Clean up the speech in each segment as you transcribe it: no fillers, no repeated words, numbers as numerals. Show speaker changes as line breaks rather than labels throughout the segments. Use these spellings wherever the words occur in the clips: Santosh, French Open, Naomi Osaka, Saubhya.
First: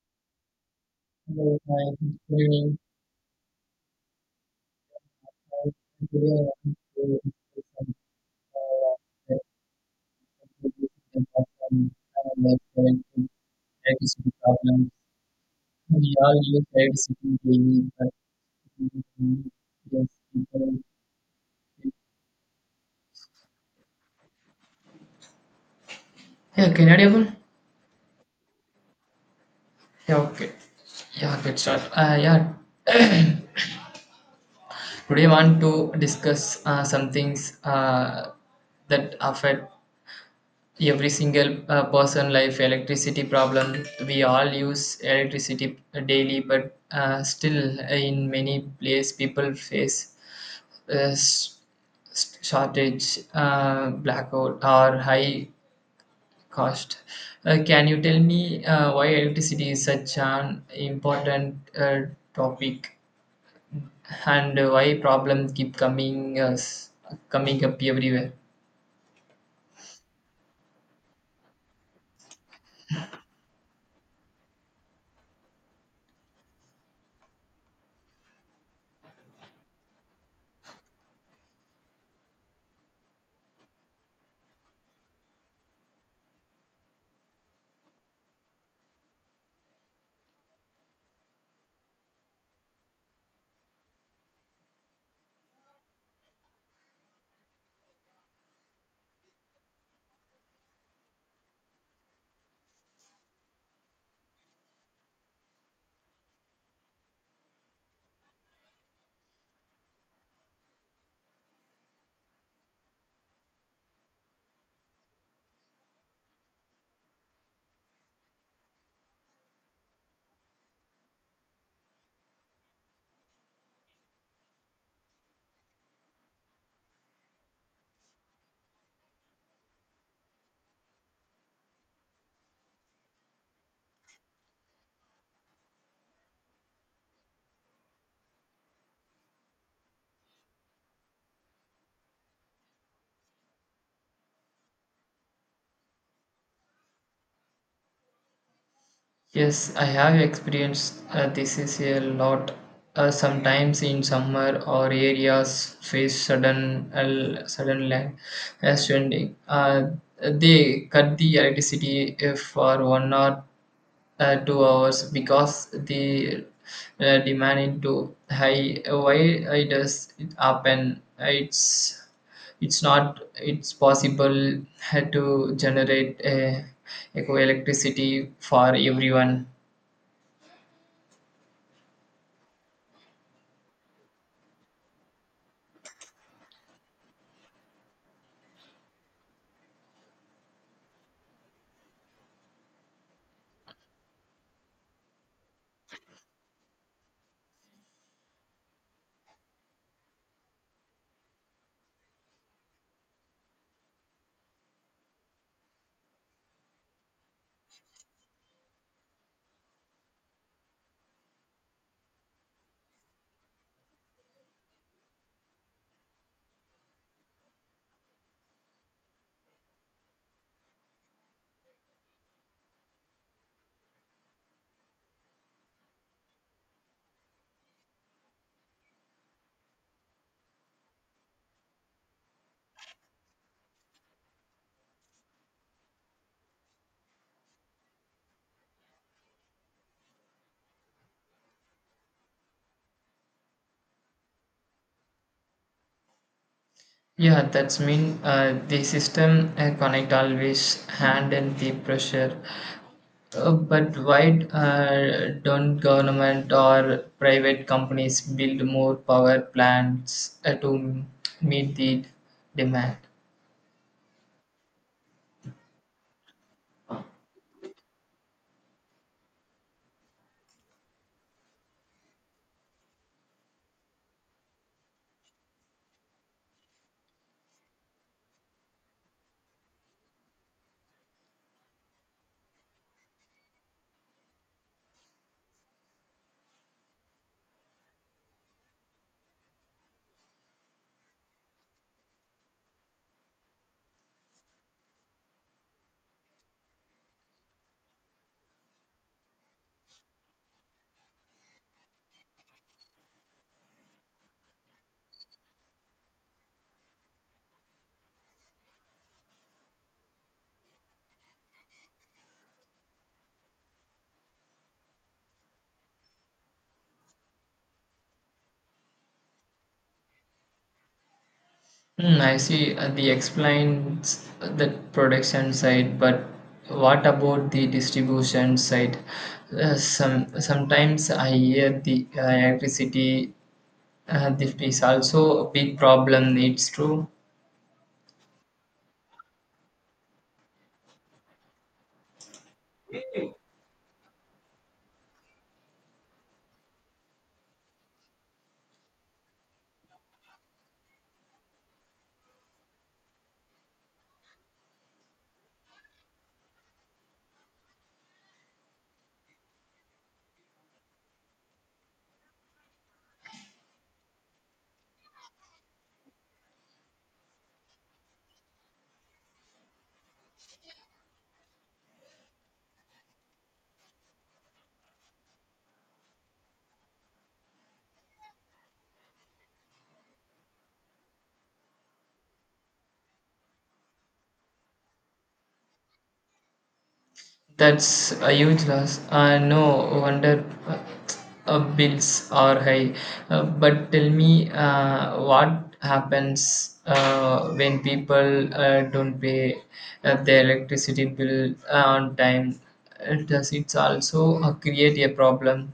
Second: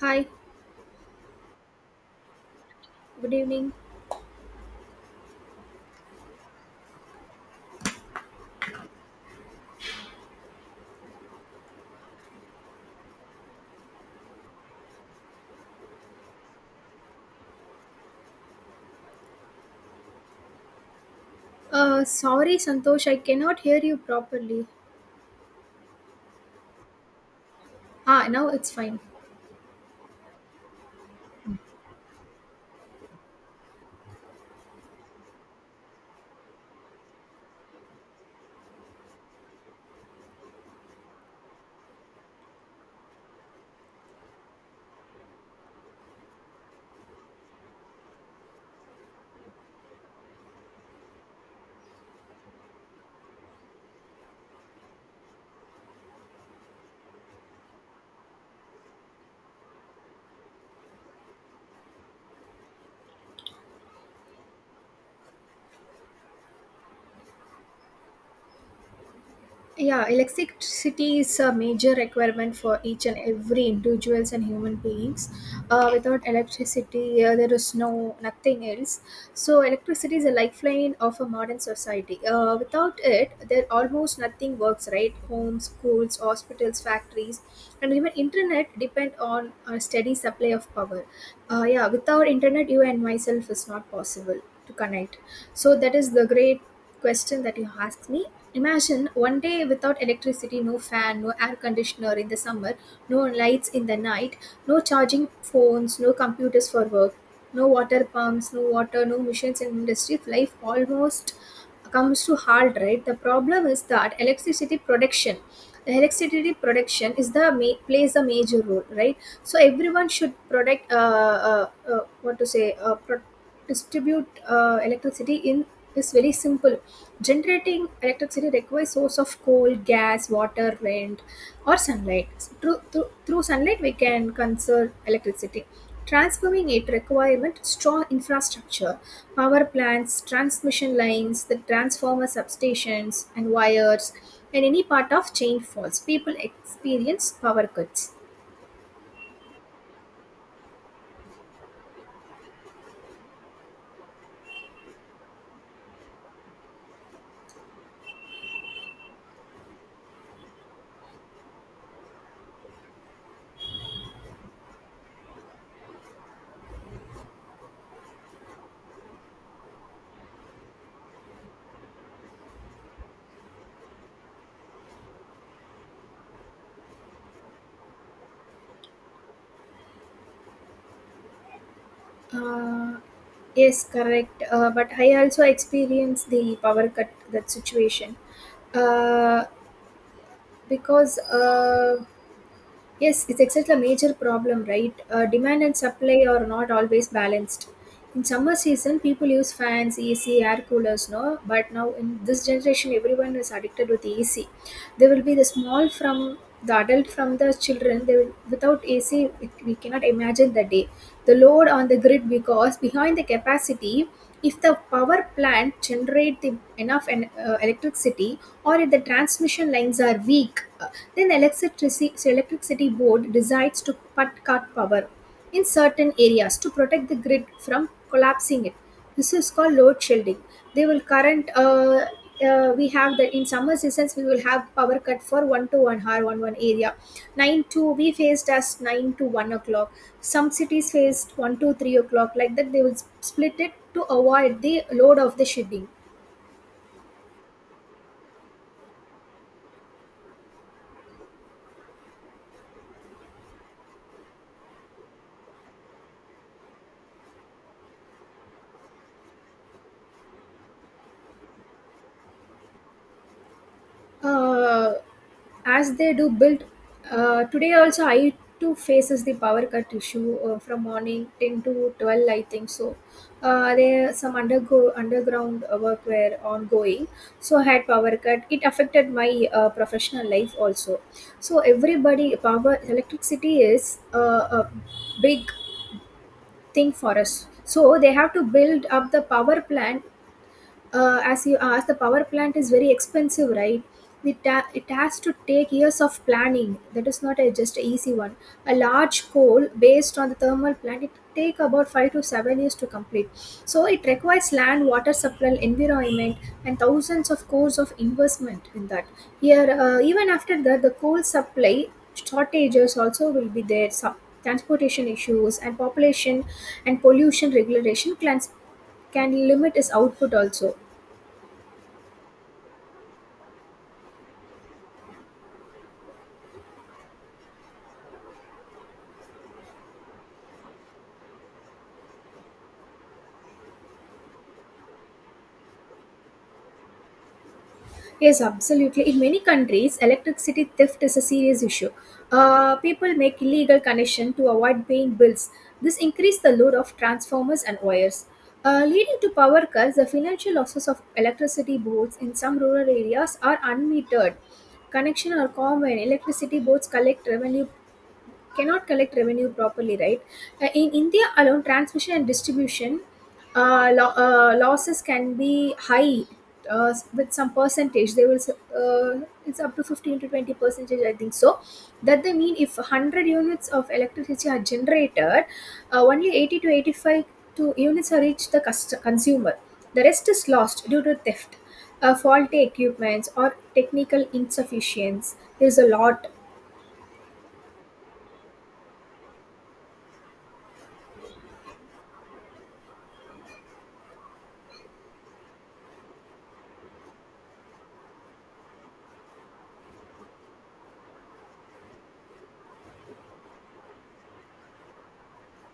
Hi,
Hello, hi, good evening.
good evening.
Hi, today I want to discuss some uh, the contribution of like preventing electricity problems. We all use electricity daily, but we don't use people.
Sorry, Santosh, I cannot hear you properly.
Yeah, can I able?
Ah, now it's fine.
Yeah, okay. Yeah, good start. Yeah, Today I want to discuss some things that affect every single person life electricity problem. We all use electricity daily, but still in many place people face uh, s- shortage, blackout or high cost. Can you tell me why electricity is such an important topic and why problems keep coming us coming up everywhere?
Yeah, electricity is a major requirement for each and every individuals and human beings. Without electricity, there is no nothing else. So electricity is a lifeline of a modern society. Without it, there almost nothing works. Right, homes, schools, hospitals, factories, and even internet depend on a steady supply of power. Yeah, without internet, you and myself is not possible to connect. So that is the great question that you asked me. Imagine one day without electricity, no fan, no air conditioner in the summer, no lights in the night, no charging phones, no computers for work, no water pumps, no water, no machines in industry. Life almost comes to halt, right? The problem is that the electricity production is the plays a major role, right? So everyone should protect, what to say, distribute electricity in is very simple. Generating electricity requires source of coal, gas, water, rent, or sunlight. So, through sunlight, we can conserve electricity. Transforming it requirement strong infrastructure, power plants, transmission lines, the transformer substations and wires, and any part of chain falls. People experience power cuts.
Yes, I have experienced this is a lot. Sometimes in summer or areas face sudden land, stranding. They cut the electricity for one or 2 hours because the demand is too high. Why it does it happen? It's not, it's possible to generate eco electricity for everyone.
Uh, yes, correct. But I also experienced the power cut that situation. Uh, because yes, it's exactly a major problem, right? Demand and supply are not always balanced. In summer season, people use fans, ac, air coolers, no, but now in this generation, everyone is addicted with ac. There will be the small from the adult from the children they will, without ac we cannot imagine the day, the load on the grid, because behind the capacity, if the power plant generates enough electricity, or if the transmission lines are weak, then electricity board decides to cut power in certain areas to protect the grid from collapsing it. This is called load shielding. They will current. We have that in summer seasons we will have power cut for 1 to 1 hour one area, 9 to, we faced as 9 to 1 o'clock, some cities faced 1 to 3 o'clock. Like that they will split it to avoid the load of the shipping.
Yeah, that's mean the system connect always handle the pressure. But why don't government or private companies build more power plants to meet the demand?
uh, as they do build, today also I too faces the power cut issue from morning 10 to 12, I think so. There some undergo underground work were ongoing, so I had power cut. It affected my professional life also. So everybody power electricity is a big thing for us, so they have to build up the power plant. As you asked, the power plant is very expensive, right? It has to take years of planning. That is not just an easy one. A large coal based on the thermal plant, it take about 5 to 7 years to complete. So it requires land, water supply, environment, and thousands of crores of investment in that. Here, even after that, the coal supply shortages also will be there. Some transportation issues and population and pollution regulation plans can limit its output also.
Hmm, I see the explains the production side, but what about the distribution side? Sometimes I hear the electricity, theft is also a big problem. It's true.
Yes, absolutely. In many countries, electricity theft is a serious issue. People make illegal connection to avoid paying bills. This increases the load of transformers and wires, leading to power cuts. The financial losses of electricity boards in some rural areas are unmetered. Connection are common. Electricity boards collect revenue cannot collect revenue properly, right? In India alone, transmission and distribution losses can be high with some percentage. It's up to 15 to 20 percentage, I think so. That they mean if 100 units of electricity are generated, only 80 to 85 to units are reached the consumer. The rest is lost due to theft, faulty equipments, or technical insufficiency. There's a lot.
That's a huge loss. No wonder bills are high. But tell me, what happens when people don't pay their electricity bill on time? Does it also create a problem?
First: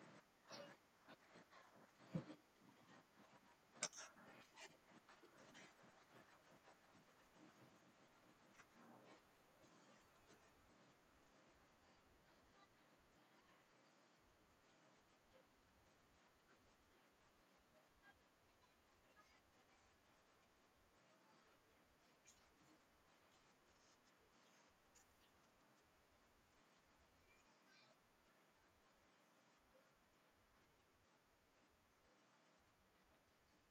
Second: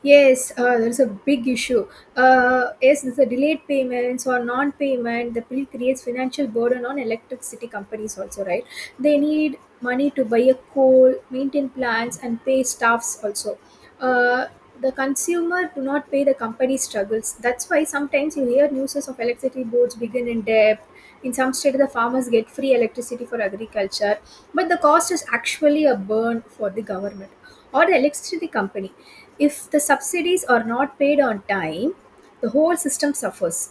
Yes, there's a big issue. Yes, there's a delayed payments or non-payment. The bill creates financial burden on electricity companies also, right? They need money to buy a coal, maintain plants, and pay staffs also. Uh, the consumer do not pay the company struggles. That's why sometimes you hear news of electricity boards begin in debt. In some states, the farmers get free electricity for agriculture, but the cost is actually a burn for the government or the electricity company. If the subsidies are not paid on time, the whole system suffers.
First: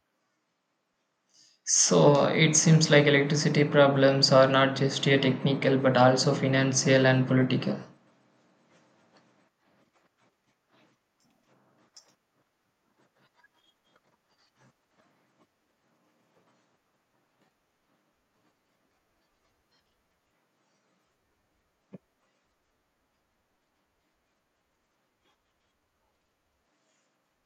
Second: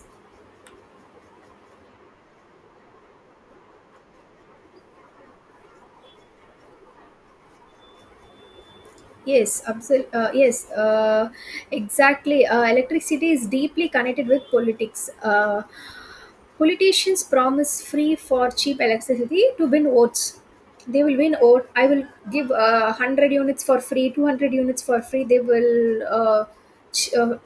So it seems like electricity problems are not just a technical but also financial and political.
Yes, absolutely. Yes, exactly. Electricity is deeply connected with politics. Politicians promise free for cheap electricity to win votes. They will win vote. I will give 100 units for free, 200 units for free. They will ch- uh,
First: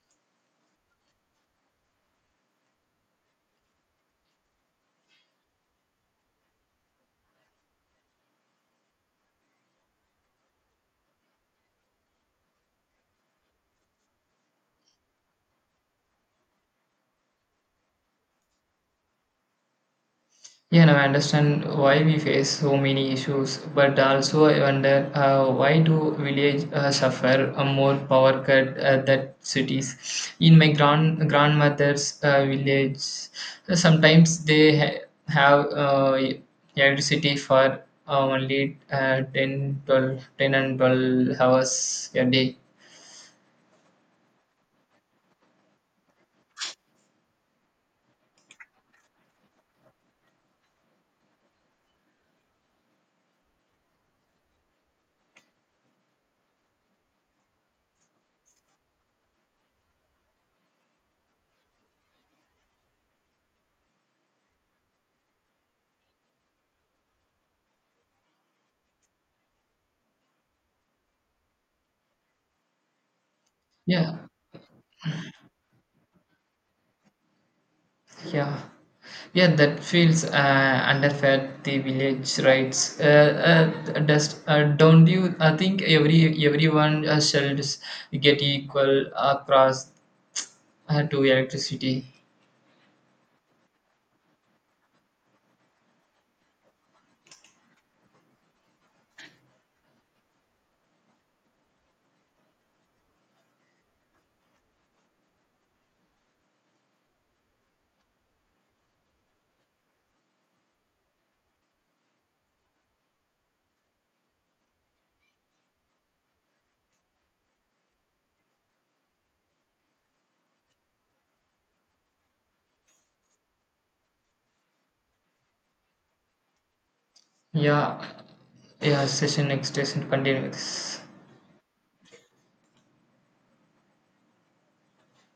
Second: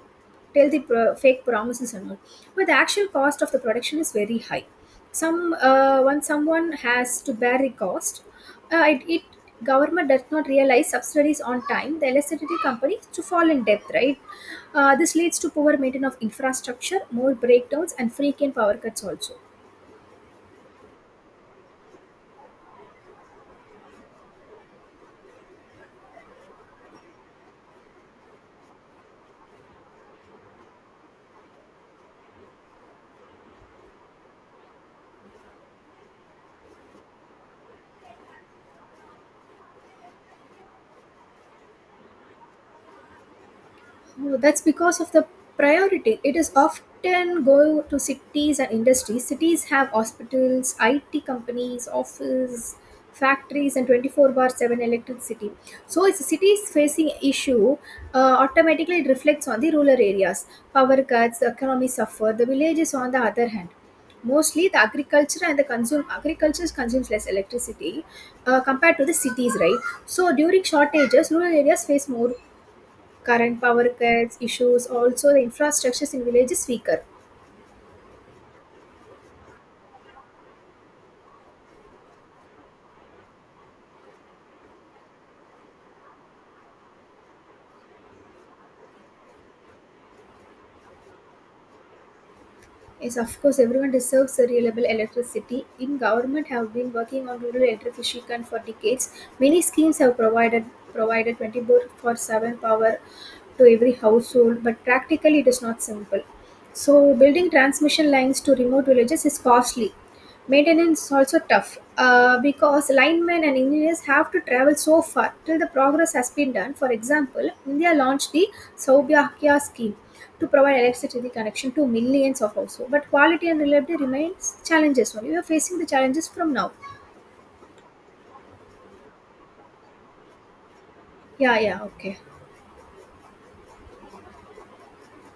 tell the fake promises and all, but the actual cost of the production is very high. Some, when someone has to bear the cost, it, it government does not realize subsidies on time. The electricity companies to fall in debt, right? This leads to poor maintenance of infrastructure, more breakdowns and frequent power cuts also.
Yeah, now I understand why we face so many issues, but also I wonder why do village suffer a more power cut than cities? In my grandmother's village, sometimes have electricity for only 10, 12, ten and 12 hours a day.
Oh, that's because of the priority. It is often go to cities and industries. Cities have hospitals, IT companies, office, factories, and 24 bar 7 electricity. So, if a city is facing issue, automatically it reflects on the rural areas. Power cuts, the economy suffer. The villages, on the other hand, mostly the agriculture and the consume agriculture consumes less electricity compared to the cities, right? So, during shortages, rural areas face more current power
Yeah,
cuts issues also. The infrastructures in villages weaker.
yeah, yeah, that feels underfed. The village rights. Does don't you? I think everyone shall just get equal across to electricity.
Yes, of course, everyone deserves a reliable electricity in government have been working on rural electrification for decades. Many schemes have provided 24 for 7 power to every household, but practically it is not simple. So, building transmission lines to remote villages is costly. Maintenance is also tough because linemen and engineers have to travel so far till the progress has been done. For example, India launched the Saubhya scheme to provide electricity connection to millions of households, but quality and reliability remains challenges only. We are facing the challenges from now.
Yeah, yeah. Session next session. Continue with this.
Yeah, yeah, okay.